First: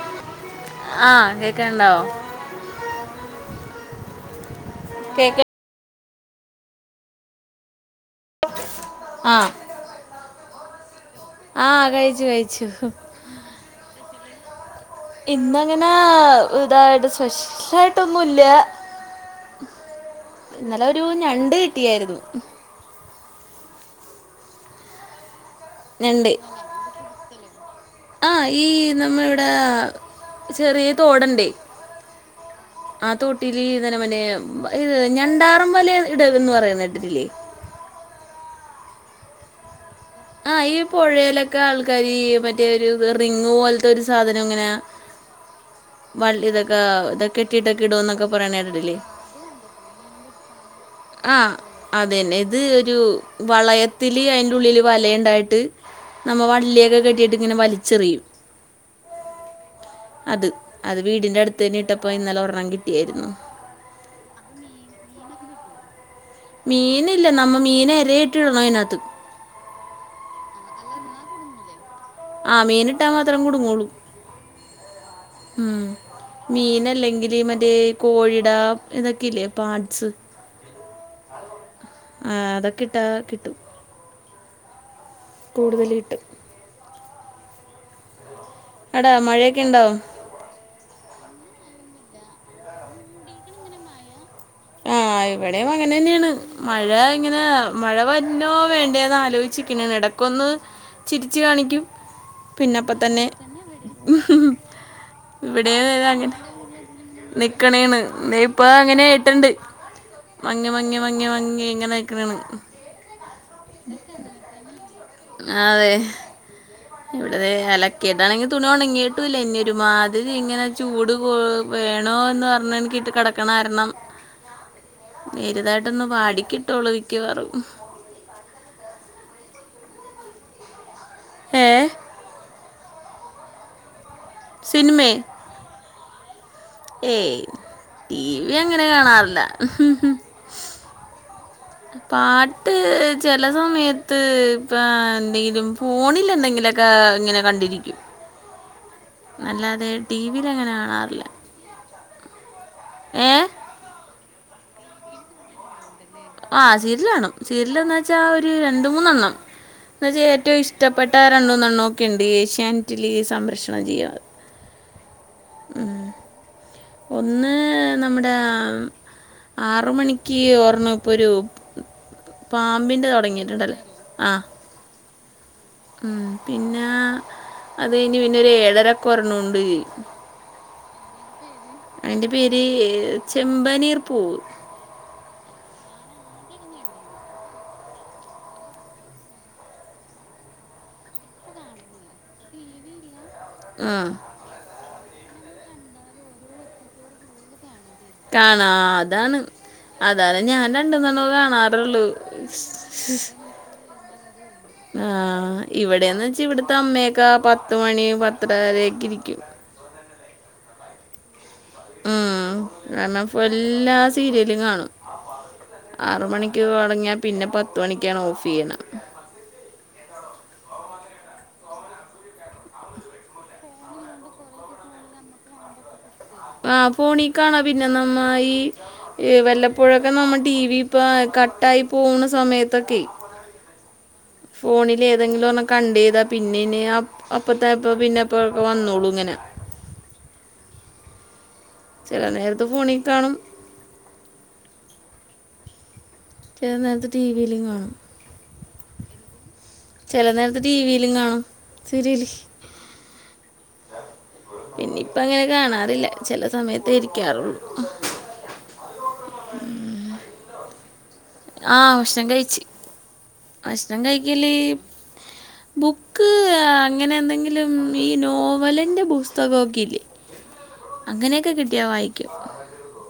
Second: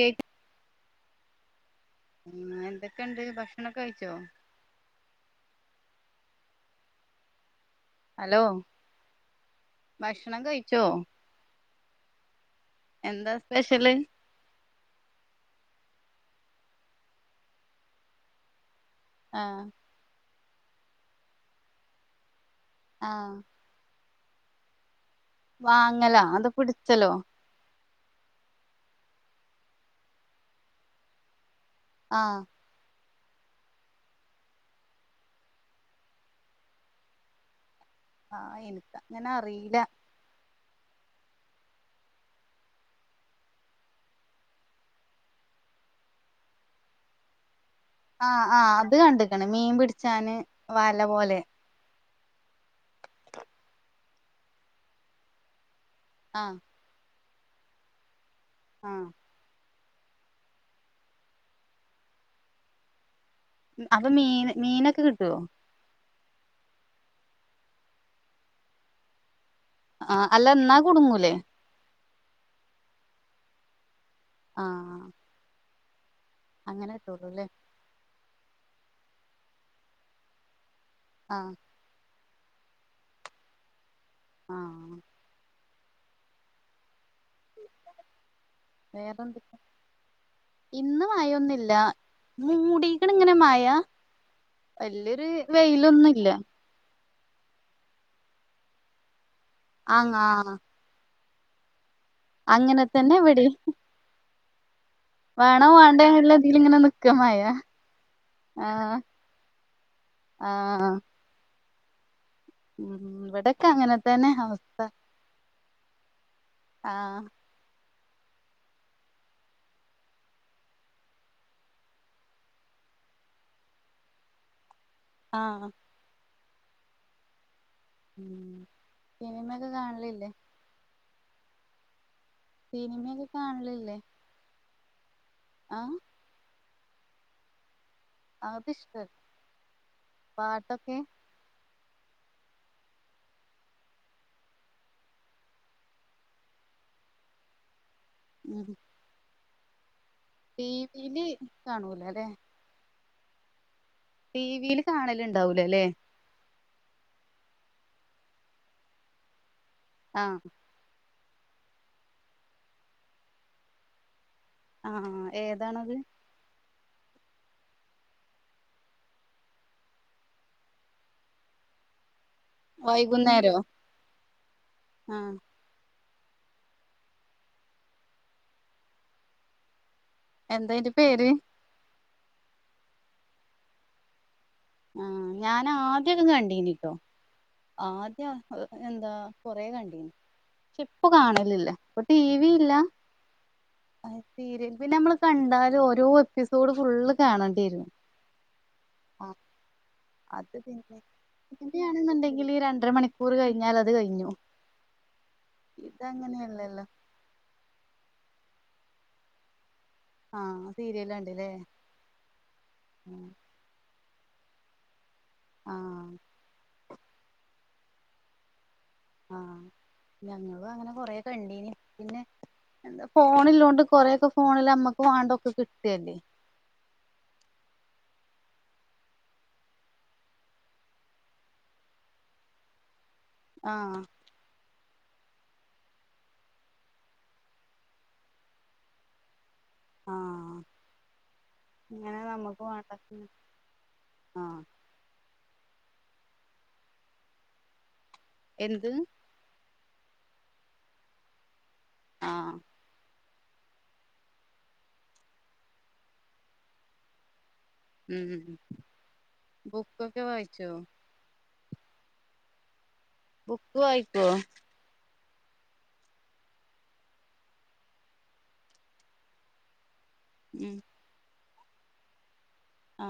ആ ആ കേക്കണ്ടാവോ എന്തൊക്കെണ്ട് ഭക്ഷണൊക്കെ കഴിച്ചോ കേക്ക ഹലോ ആ ഭക്ഷണം കഴിച്ചോ ആഹ് കഴിച്ചു കഴി എന്താ സ്പെഷ്യല് ഇന്നങ്ങനെ ഇതായിട്ട് സ്പെഷ്യൽ ആായിട്ടൊന്നും ല്ല്യ ആഹ് ഇന്നലെ ഒരു ഞണ്ട് കിട്ടിയായിരുന്നു ആഹ് വാങ്ങല അത് പിടിച്ചലോ ആഹ് ഈ നമ്മ ഇവിടെ ചെറിയ തോട്ണ്ട് ആഹ് ആ തോട്ടില് ഇ [unintelligible] നെ മറ്റെ ഈ ഞണ്ടാറും വലെ ഇടലിന്ന് പറയുന്നേ ട്ടിട്ടില്ലേ ആഹ് എനിക്കങ്ങനെ അറീല ആഹ് ഈ പൊഴേലൊക്കെ ആൾക്കാര് മറ്റേ ഒരു റിംഗ് പോലത്തെ ഒരു സാധനം ഇങ്ങനെ വൾ ഇതൊക്കെ ഇതൊക്കെ ഇട്ടിട്ടൊക്കെ ഇടുമെന്നൊക്കെ ആഹ് പറയണ ആഹ് അത് കേട്ടിട്ടില്ലേ കണ്ടക്കണ് മീൻ പിടിച്ചാന് വ ല പോലെ അതെന്നെ ഇത് അത് ഒരു വളയ തില് അതിൻ്റെ ഉള്ളിൽ വലയുണ്ടായിട്ട് നമ്മ ആഹ് വള്ളിയൊക്കെ കെട്ടിട്ട് അങ്ങനെ വലിച്ചെറിയും ആഹ് അത് അത് വീടിന്റെ അടുത്തന്നിട്ടപ്പോ ഇന്നലെ ഒരണ്ണം കിട്ടിയായിരുന്നു അപ്പൊ മീൻ മീനൊക്കെ കിട്ടുവോ മീനില്ല നമ്മ മീന് എര ഇട്ടി ഇടണം അയിനകത്ത് ആഹ് അല്ല എന്നാ കുടുങ്ങൂലേ ആ മീനിട്ടാ മാത്രം കുടുങ്ങൂളൂ ആഹ് ഉം അങ്ങനെ മീനല്ലെങ്കില് കിട്ടൊള്ളൂല്ലേ മറ്റെ കോഴി എന്താ ഇതൊക്കെല്ലേ പാർട്സ് ആഹ് ആഹ് അതൊക്കെ ഇട്ടാ കിട്ടും ആഹ് കൂടുതല് കിട്ടും എടാ വേറെന്തൊക്കെ മഴയൊക്കെ ഉണ്ടാവും ഇന്ന് മയൊന്നില്ല മൂടീക്ക്ണ് ഇങ്ങനെ മയാ ആഹ് ഇവിടേം അങ്ങനെന്നേണ് മഴാ ഇങ്ങനെ മഴ വര്ണോ വേണ്ടേന്ന് ആലോയി ചിക്കണേണ്. അങ്ങാ എടക്കൊന്ന് ചിരിച്ച് കാണിക്കും. പിന്നെ അങ്ങനെ തന്നെ അപ്പത്തന്നെ ഇവിടിം വേണോ ഇവിടെ അതെ വേണ്ടേന്നുള്ള [unintelligible] ഇതിൽ ഇങ്ങനെ നിക്ക മഴ നിക്കണേണ് ദെ ഇപ്പ ആഹ് അങ്ങനെ ഏയിട്ട്ണ്ട് മങ്ങി ആഹ് മങ്ങി മങ്ങി മ ങ്ങിങ്ങനെ ഉം, ഇവടെ ക്ക അങ്ങനെ തന്നെ അവസ്ഥ ആഹ് ഇവിടതേ ലക്കിയതാണെങ്ങി തുണി ഒണ ങ്ങീട്ടുംല്ല ഇന്നി ഒരു മാതിരി ഇങ്ങനെ ചൂട് കൂ വേണോ എന്ന് പറഞ്ഞ എനിക്കിട്ട് കെടക്കണാരണം ആഹ് വെരുതായിട്ട് ഒന്ന് വാടി കിട്ടോളൂ വിക്കവാറും ഉം സിനിമയോക്കെ കാണലില്ലേ ഏ സിനിമയൊക്കെ കാണലില്ലേ സിനിമേ ആഹ് ഏയ് ടി വി അങ്ങനെ അതിഷ്ടല്ല കാണാറില്ല പാട്ടൊക്കെ പാട്ട് ചെല സമയത്ത് ഇപ്പ എന്തെങ്കിലും ഫോണിൽ എന്തെങ്കിലൊക്കെ ഇങ്ങനെ കണ്ടിരിക്കും ഉം അല്ലാതെ വിയിൽ ടി അങ്ങനെ വിയില് കാണൂല ല്ലേ ഏഹ് ടിവില് കാണല് ഉണ്ടാവൂലല്ലേ ആഹ് സീരിയൽ കാണും സീരിയൽന്ന് വെച്ചാ ഒരു രണ്ട് മൂന്നെണ്ണം എന്നുച്ച ആഹ് ഏറ്റോം ഇഷ്ടപ്പെട്ട ട്ട രണ്ടുന്നണ്ണോക്കെ ഒണ്ട് ഏഷ്യൻറ്റിലീ സംരക്ഷണം ചെയ്യാണത് ആഹ് ഏതാണത് ഒന്ന് നമ്മുടെ ആറുമണിക്ക് ഓർണ ഇപ്പൊ ഒരു പാമ്പിന്റെ വൈകുന്നേരോ തൊടങ്ങിട്ടുണ്ടല്ലേ ആഹ് ആഹ് ഉം പിന്നെ അത് കഴിഞ്ഞ് പിന്നെ ഒരു ഏഴരക്ക് ഒരെണ്ണം ഒണ്ട് എന്താ അയിന്റെ പേര് അയിന്റെ പേര് ചെമ്പനീർ പൂവ് ആഹ് ഞാൻ ആദ്യം ഒക്കെ കണ്ടീനിട്ടോ ആദ്യ എന്താ കൊറ കണ്ടീന് ക്ഷെ ഇപ്പൊ കാണലില്ല ഇപ്പൊ ടി വി ഇല്ല ആ സീരില് പിന്നെ നമ്മള് കണ്ടാലും ഓരോ എപ്പിസോഡ് ഫുള്ള് കാണേണ്ടിവരും കാണാം അതാണ് അതാണ് അത് ഞാൻ പിന്നെ രണ്ടോന്നനാണവെ കാണാറുള്ളു സിനിമയാണെന്നുണ്ടെങ്കിൽ രണ്ടര മണിക്കൂർ കഴിഞ്ഞാൽ അത് കഴിഞ്ഞു ആ ഇവിടേന്ന് വെച്ചാ ഇവിടത്തെ ഇതങ്ങനെയല്ലല്ലോ അമ്മയൊക്കെ പത്തുമണി പത്തരവരേക്കിരിക്കും ഹാ സീരിയലാണ്ട്ല്ലേ മ്മ് [unintelligible] സീരിയലും കാണും ആഹ് ആറ് മണിക്ക് കാ ണാൻ തൊടങ്ങിയ പിന്നെ പത്ത് മണിക്കാണ് ഓഫ് ചെയ്യണെ ആ ഞങ്ങളു അങ്ങനെ കൊറേ കണ്ടീനി പിന്നെ ഫോണ്ള്ളോണ്ട് കൊറെയൊക്കെ ഫോണില് അമ്മക്ക് വേണ്ടൊക്കെ കിട്ട് അല്ലേ ആ ഫോണി കാണാം പിന്നെ നമ്മ ഈ വല്ലപ്പോഴൊക്കെ നമ്മ ടി വി ഇപ്പം കട്ടായി പോവണ സമയത്തൊക്കേ ആ ഫോണില് ഏതെങ്കിലും ഒരെണ്ണം കണ്ടെയ്താ പിന്നെനീ അപ്പ് അപ്പത്തെപ്പാ പിന്നെപ്പഴക്കൊ വന്നോളും ഇങ്ങനെ ആഹ് ഇങ്ങനെ ചില നമ്മക്ക് നേരത്ത് വാണ്ടെ ഫോണിൽ കാണും ഹാ ചെല നേരത്ത് ടിവിയിലും കാണും എന്ത് ചെല നേരത്ത് ടിവിയിലും കാണും. സീരിയല്. ആഹ് പിന്നെ ഇപ്പങ്ങനെ കാണാറില്ല ചെല സമയത്തേ ഇരിക്കാറുള്ളൂ. ഉം ബുക്കൊക്കെ വായിച്ചോ ആ ഭക്ഷണം കഴിച്ച്. ബുക്ക് ഭക്ഷണം വായിക്കോ കഴിക്കല് ബുക്ക് അങ്ങനെ എന്തെങ്കിലും ഈ നോവലിന്റെ പുസ്തക ഒക്കെ ഇല്ലേ ഉം അങ്ങനെയൊക്കെ കിട്ട് കിട്ട്യാ വായിക്കും. ആ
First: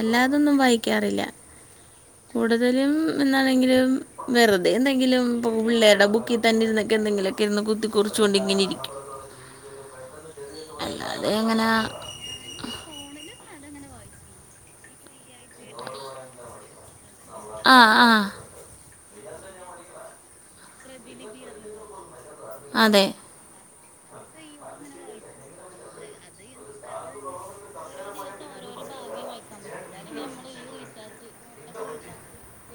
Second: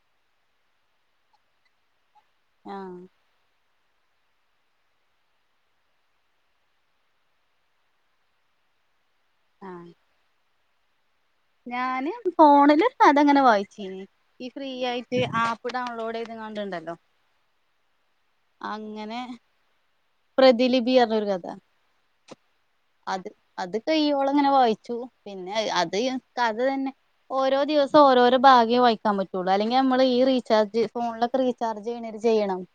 അല്ലാതൊന്നും വായിക്കാറില്ല. കൂടുതലും ആഹ് എന്നാലെങ്കിലും വെറുതെ എന്തെങ്കിലും ഇപ്പൊ പിള്ളേരുടെ ബുക്കി തന്നെ ഇരുന്നൊക്കെ എന്തെങ്കിലുമൊക്കെ ഇരുന്ന് കുത്തി കുറിച്ച് ക്കൊണ്ട് ഇങ്ങനെ ഇരിക്കും. ആ- [inaudible] അങ്ങനെ ഞാന് ഫോണില് കഥ ഇങ്ങനെ വായി ക്കും ഈ ഫ്രീ ആയി- ദീ ആപ്പ് ഡൗൺലോഡെയ്ത് കാണ്ട്ണ്ടല്ലോ ആ ആ ആങ്ങ് അങ്ങനെ പ്രതിലിപി അത് ഒരു കഥ- അതെ അത് അത്- ഇവള്ങ്ങനെ വായിച്ചു പിന്നെ അത് യ്യ് കഥ തന്നെ ഓരോ ദിവസോം ഓരോരോ ഭാഗ്യെ വായിക്കാൻ പറ്റുള്ളൂയല്ലെങ്കിൽ നമ്മള് ഈ റീചാർജ് ഫോണിലൊക്കെ റീചാർജ് ചെയ്യണാരി ചെയ്യണം-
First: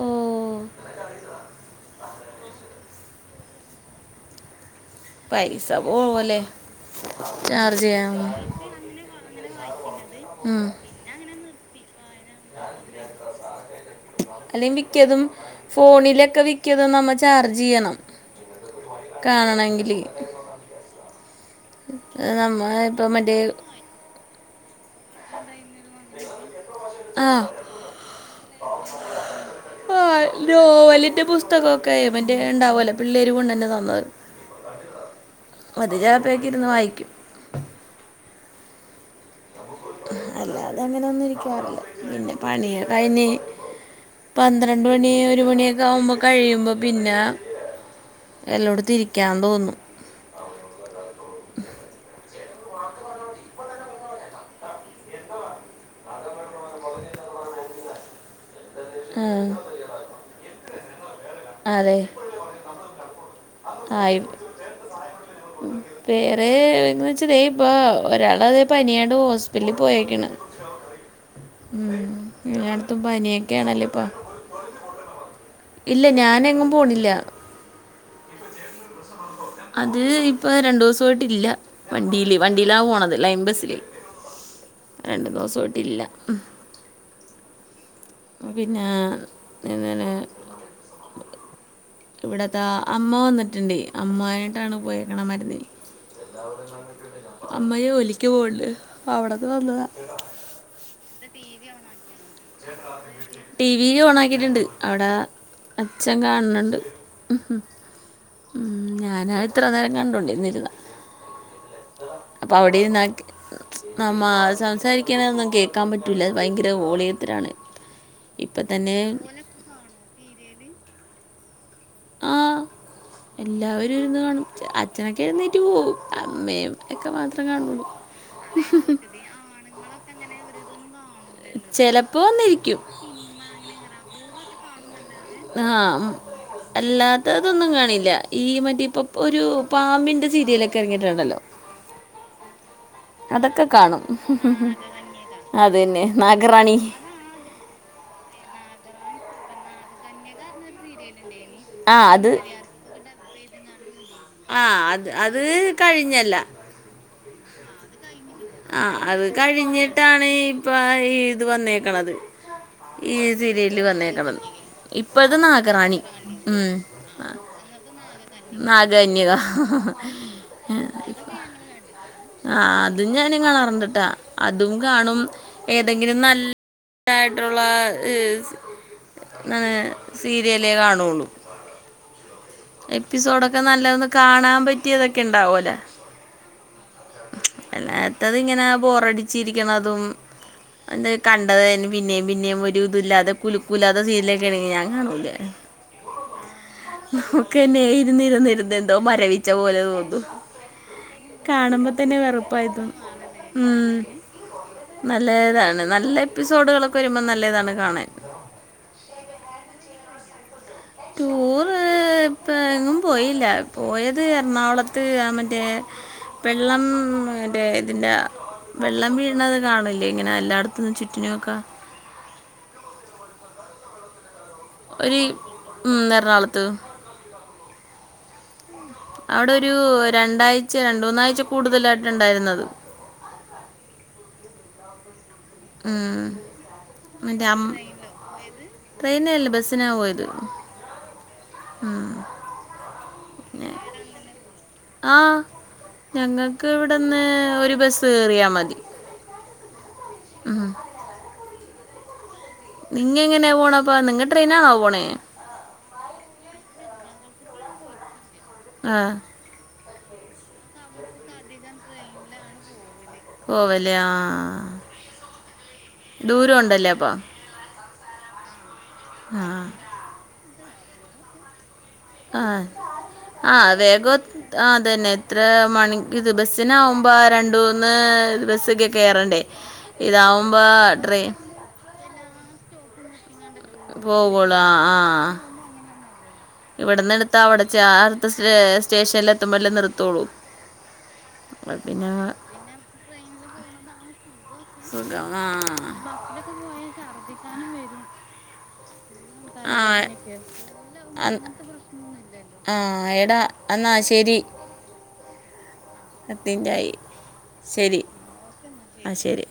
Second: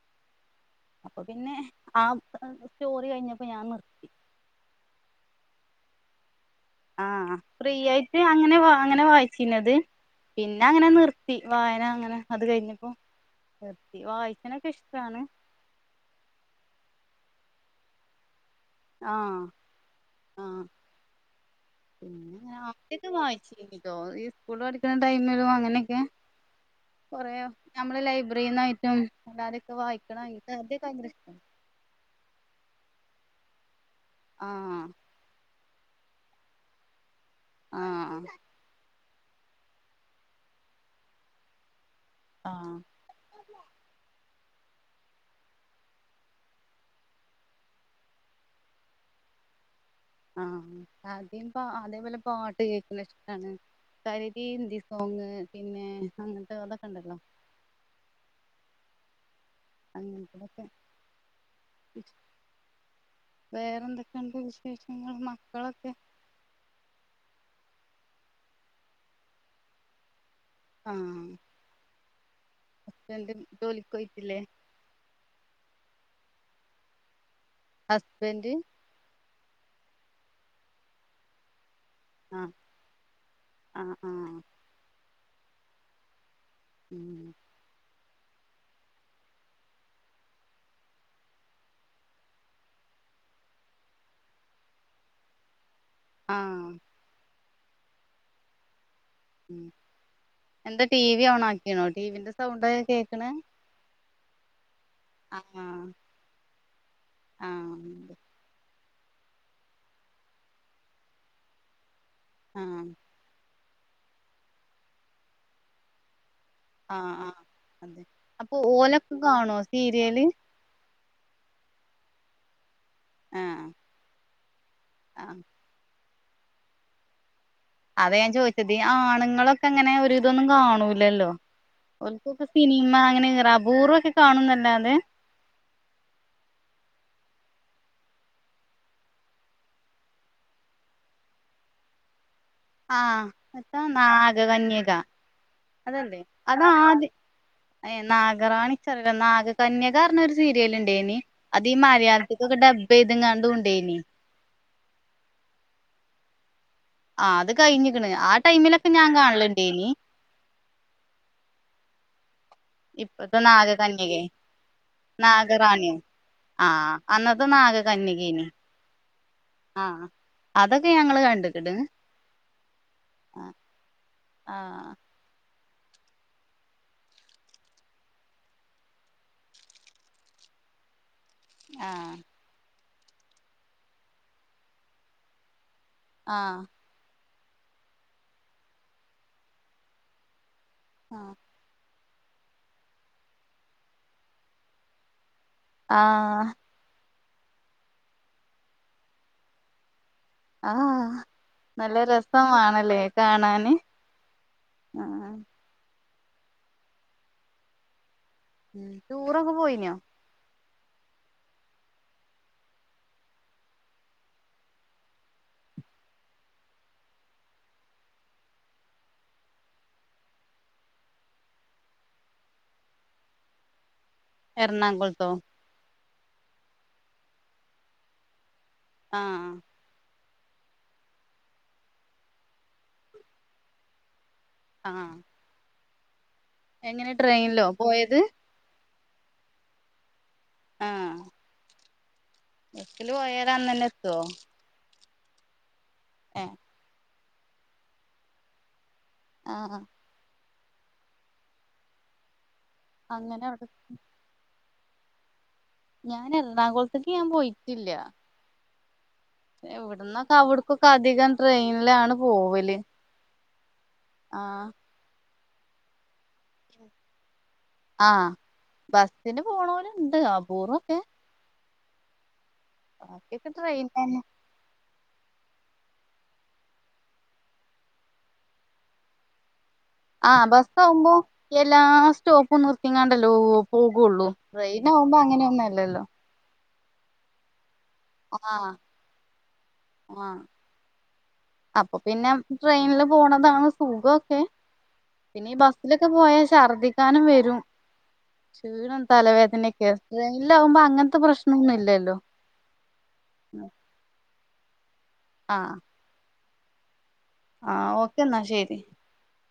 ഓ- അപ്പ പിന്നെ ആ സ്റ്റോറി കഴിഞ്ഞപ്പോ ഞാൻ നിർത്തി- പൈസ പോവ്വല്ലേ? ആഹ് ഫ്രീ ആയിട്ട് അങ്ങനെ വ അങ്ങനെ വായിച്ചിനത് പിന്നെ അങ്ങനെ നിർത്തി- വായന അങ്ങനെ- അത് കഴിഞ്ഞപ്പോ നിർത്തി അല്ല വായിക്കാനൊക്കെ ഇഷ്ടാണ് മിക്കതും ഫോണിലൊക്കെ വിക്കതും നമ്മ ചാർജ് ചെയ്യണം- ആഹ് കാണണമെങ്കിൽ ആഹ് നമ്മ ആദ്യൊക്കെ ഇപ്പം മറ്റേ വായിച്ചിട്ടോ ഈ സ്കൂൾ [unintelligible] ട്ക്കണ ടൈമിലും അങ്ങനെ- ക്കെ ആ കൊറേ നമ്മള് ലൈബ്രറിന്നായിട്ടും അല്ലാതെയൊക്കെ ആ, വായിക്കണ ആദ്യൊക്കെ ഭയങ്കര നോവലിൻ്റെ ഇഷ്ടാണ്- പിന്നെ വന്നര് അത് ചിലപ്പൊക്കെ ഇരുന്ന് വായിക്കും ആഹ് അല്ലാതെ അങ്ങനൊന്നും ഇരിക്കാറില്ല പിന്നെ ആഹ് പണിയാ കൈഞ്ഞി പന്ത്രണ്ട് മണി ഒരു മണിയൊക്കെ ആകുമ്പോ കഴിയുമ്പോ പിന്നെ വെല്ലോട്ത്തും ഇരിക്കാൻ തോന്നും ആഹ് ആദ്യം പ അതേപോലെ പാ ട്ട് കേക്കണ ഇഷ്ടാണ് കാര്യായിട്ട് ഈ ഹിന്ദി സോങ് പിന്നെ അങ്ങ അതൊക്കെ ഇണ്ടല്ലോ ആഹ് അങ്ങൻത്തതൊക്കെ അതെ ആയ് വേറെന്തൊക്കെയുണ്ട് വിശേഷങ്ങൾ മക്കളൊക്കെ വേറെ ന്ന് വെച്ച പ്പൊ ഒരാള് ദേ പനിയായോണ്ട് ഹോസ്പിറ്റലിൽ പോയേക്കാണ് ആഹ് ഉം എല്ലട്ത്തും ഹസ്ബൻഡ് പനിയൊക്കെയാണല്ലേ ജോലിക്ക് ഇപ്പ പോയിട്ടില്ലേ ഇല്ല ഞാനെങ്ങും പോണില്ല ഹസ്ബന്റ് അത് ഇപ്പൊ രണ്ടു ദിവസയിട്ല്ല വണ്ടിയില് ആഹ് വണ്ടിയിലാ പോണത് ലൈൻ ബസില് ആഹ് ആഹ് രണ്ടു ദിവസവായിട്ടില്ല ഉം പിന്നെ [unintelligible] ഇവിടത്തെ അമ്മ വന്നിട്ട്ണ്ട് അമ്മായായിട്ടാണ് പോയക്കണത് മരന്ന ആഹ് [unintelligible] അമ്മ ജോലിക്ക് പോണ്ട് ഉഎന്താ ടി വി ഓണ ആ ണാ ടി വി ഓണാ ട്ടിണ്ട് അവിടെ ആഹ് അച്ഛൻ കാണന്ന്ണ്ട് ആഹ് ഞനാ ഇത്ര നേരം കണ്ടൊണ്ടിരുന്നിരുന്നാ അപ്പൊ ആഹ് അവിടെയും ന്നാ നമ്മ സംസാരിക്കണൊന്നും കേൾക്കാൻ പറ്റൂല ഭയങ്കര ഓളിയം ആ അതെ അപ്പൊ ഓലൊക്കെ കാണോ സീരിയല് ആ ആഹ് എല്ലാവരും ഇരുന്ന് കാണും അച്ഛാ അച്ഛനൊക്കെ ആഹ് എഴുന്നേറ്റു പോകും അമ്മയെ ക്കെ മാത്രം കാണുള്ളൂ അതാ ഞാൻ ചോദിച്ചത് ആണുങ്ങളൊക്കെ അങ്ങനെ ഒരു വിതമൊന്നും കാണൂ ല്ലല്ലോ ചിലപ്പോ ഓർക്കൊക്കെ വന്നിരിക്കും സിനിമ അങ്ങനെ അപൂർവം ഒക്കെ കാണുന്ന അല്ലാതെ ആ അല്ലാത്തതൊന്നും കാണില്ല ഈ മറ്റേ ഇപ്പൊ ഒരു പാമ്പിന്റെ സീരിയലൊക്കെ എറങ്ങിട്ടൊണ്ടല്ലോ ആ ഇപ്പം നാഗകന്യക അത് തന്നെ അതല്ലേ അത് നാഗറാണി ആദ്യ നാഗറാണി നിക്കറിയില്ല നാഗ കന്യകാ പറഞ്ഞ് ഒരു സീരിയൽ ഉണ്ടേന് അത് ഈ ആ അത് മലയാളത്തേക്ക് ഒക്കെ ഡബ് ചെയ്തുകൊണ്ട അതും ഉണ്ടേനി ആ അത് അത് കഴിഞ്ഞല്ല ആ അത് കഴിഞ്ഞേക്കണ് ആ അത് കഴിഞ്ഞിട്ടാണ് ഇപ്പം ഇത് വന്നേ ക്കണത് ഈ ഇപ്പത്തെ സീരിയല് നാഗകന്യകേ വന്നേക്കണത് ഇപ്പോ അത് നാഗറാണിയോ നാഗറാണി ഉം ആഹ് അന്നത്തെ നാഗകന്യകേനി നാഗകന്യക ആഹ് അതൊക്കെ ഞങ്ങള് കണ്ട്ക്ക്ണ് ആ അതും ഞാനും ആഹ് കാണാറുണ്ട് ട്ടോ അതും കാണും ഏതെങ്കിലും നല്ലതായിട്ടുള്ള ഹ് സി സീരിയലേ കാണോള്ളൂ ആ എപ്പിസോഡൊക്കെ നല്ലതൊന്ന് കാണാൻ പറ്റിയതൊക്കെ ഉണ്ടാവൂ ലോ ആ അല്ലാത്തതു ഇങ്ങനെ ബോറടിച്ച് ഇരിക്കണതും അന്നേ കണ്ടതായാലും പിന്നെയും പിന്നെയും ഒരു ഇതുല്ലാതെ കുലുക്കമില്ലാതെ സീരിയലൊക്കെ ആണെങ്കി ഞാൻ കാണൂല്ല ആ ക്കന്നെ ഇരുന്നിരുന്നിരുന്ന് എന്തോ മരവിച്ച പോലെ തോന്നും ആഹ് കാണുമ്പോ നല്ല തന്നെ വെറുപ്പായിതോന്നും രസമാണല്ലേ കാണാന് ഉം ആഹ് നല്ലതാണ് നല്ല എപ്പിസോഡുകളൊക്കെ വരുമ്പോൾ നല്ലതാണ് കാണാൻ മ് ടൂറൊക്കെ പോയിനോ ടൂറ് ഇപ്പ എങ്ങും പോയില്ല പോയത് എറണാകുളത്ത് മറ്റേ വെള്ളം മറ്റേ ഇതിന്റെ വെള്ളം വീഴണത് കാണില്ലേ ഇങ്ങനെ എല്ലായിടത്തും ചുറ്റിനുവേ ക്കെ എർണാകുളത്തോ നാളത്തത് അവിടെ ആഹ് ഒരു രണ്ടാഴ്ച രണ്ടൂ നാഴ്ച കൂടുതലായിട്ടുണ്ടായിരുന്നത് ആ ആഹ് എങ്ങനെ ട്രെയിനിലോ പോയത് ട്രെയിനെ അല്ലേ ബസ്സിനാ പോയത് ആ ആ [unintelligible] അന്ന് തന്നെ എത്തുവോ ആഹ ഏഹ് ഞങ്ങൾക്ക് ഇവിടെ ഒന്ന് ഒരു ബസ് എറിയാ മതി ആഹ ഉം നിങ്ങ അങ്ങനെ എങ്ങനെയാ അവിടെ പോകണ അപ്പ നിങ്ങ ട്രെയിനാണാവോ പോണേ ഞാൻ എറണാകുളത്തേക്ക് ഞാൻ പോയിട്ടില്ല ആഹ ഇവിടന്നൊക്കെ അവിടക്കൊക്കെ അധികം ട്രെയിനിലാണ് പോവല് പോവല ആ ദൂരം ഉണ്ടല്ലേ അപ്പ ആഹ ബസ്സിന് പോണ പോല ഇണ്ട് പോര വക്കെ ആഹ ആ് ട്രെയിനെന്നെ വേഗം ആ തന്നെ എത്ര മണി ഇത് ബസ്സിനാവുമ്പോ രണ്ട മൂന്ന് ബസ്സൊക്കെ കയറണ്ടേ ആഹ് ഇതാവുമ്പോൾ ബസ്സ ഉുമ്പോ ട്രെയിൻ എല്ലാ ോപ്പ് നിർത്തിങ്ങാണ്ടല്ലോ പോകുള്ളൂ ട്രെയിന ആവുമ്പോ അങ്ങനെയ ഒന്നും അല്ലല്ലോ ഇവിടന്ന് എടുത്ത് അവിടെ ചാർത്ത ആഹ് സ്റ്റേഷനിൽ എത്തുമ്പോ എല്ലേ നിർത്തോളൂ ആഹ് അപ്പൊ പിന്നെ ട്രെയിനിില് പോണതാണ് സുഖമൊക്കെ സുഖം ആ പിന്നെ ഈ ബസ്സിലൊക്കെ പോയാ ഛർദിക്കാനും വരും ശ ആ തലവേദനൊക്കെ ഇല്ലാവുമ്പോ അങ്ങനത്തെ അൻ- പ്രശ്നൊന്നും ഇല്ലല്ലോ ആ എടാ എന്നാ ആഹ് പത്തിൻറ്റായി ആഹ് ശരി ഓക്കെ എന്നാ ശരി ആ ശരി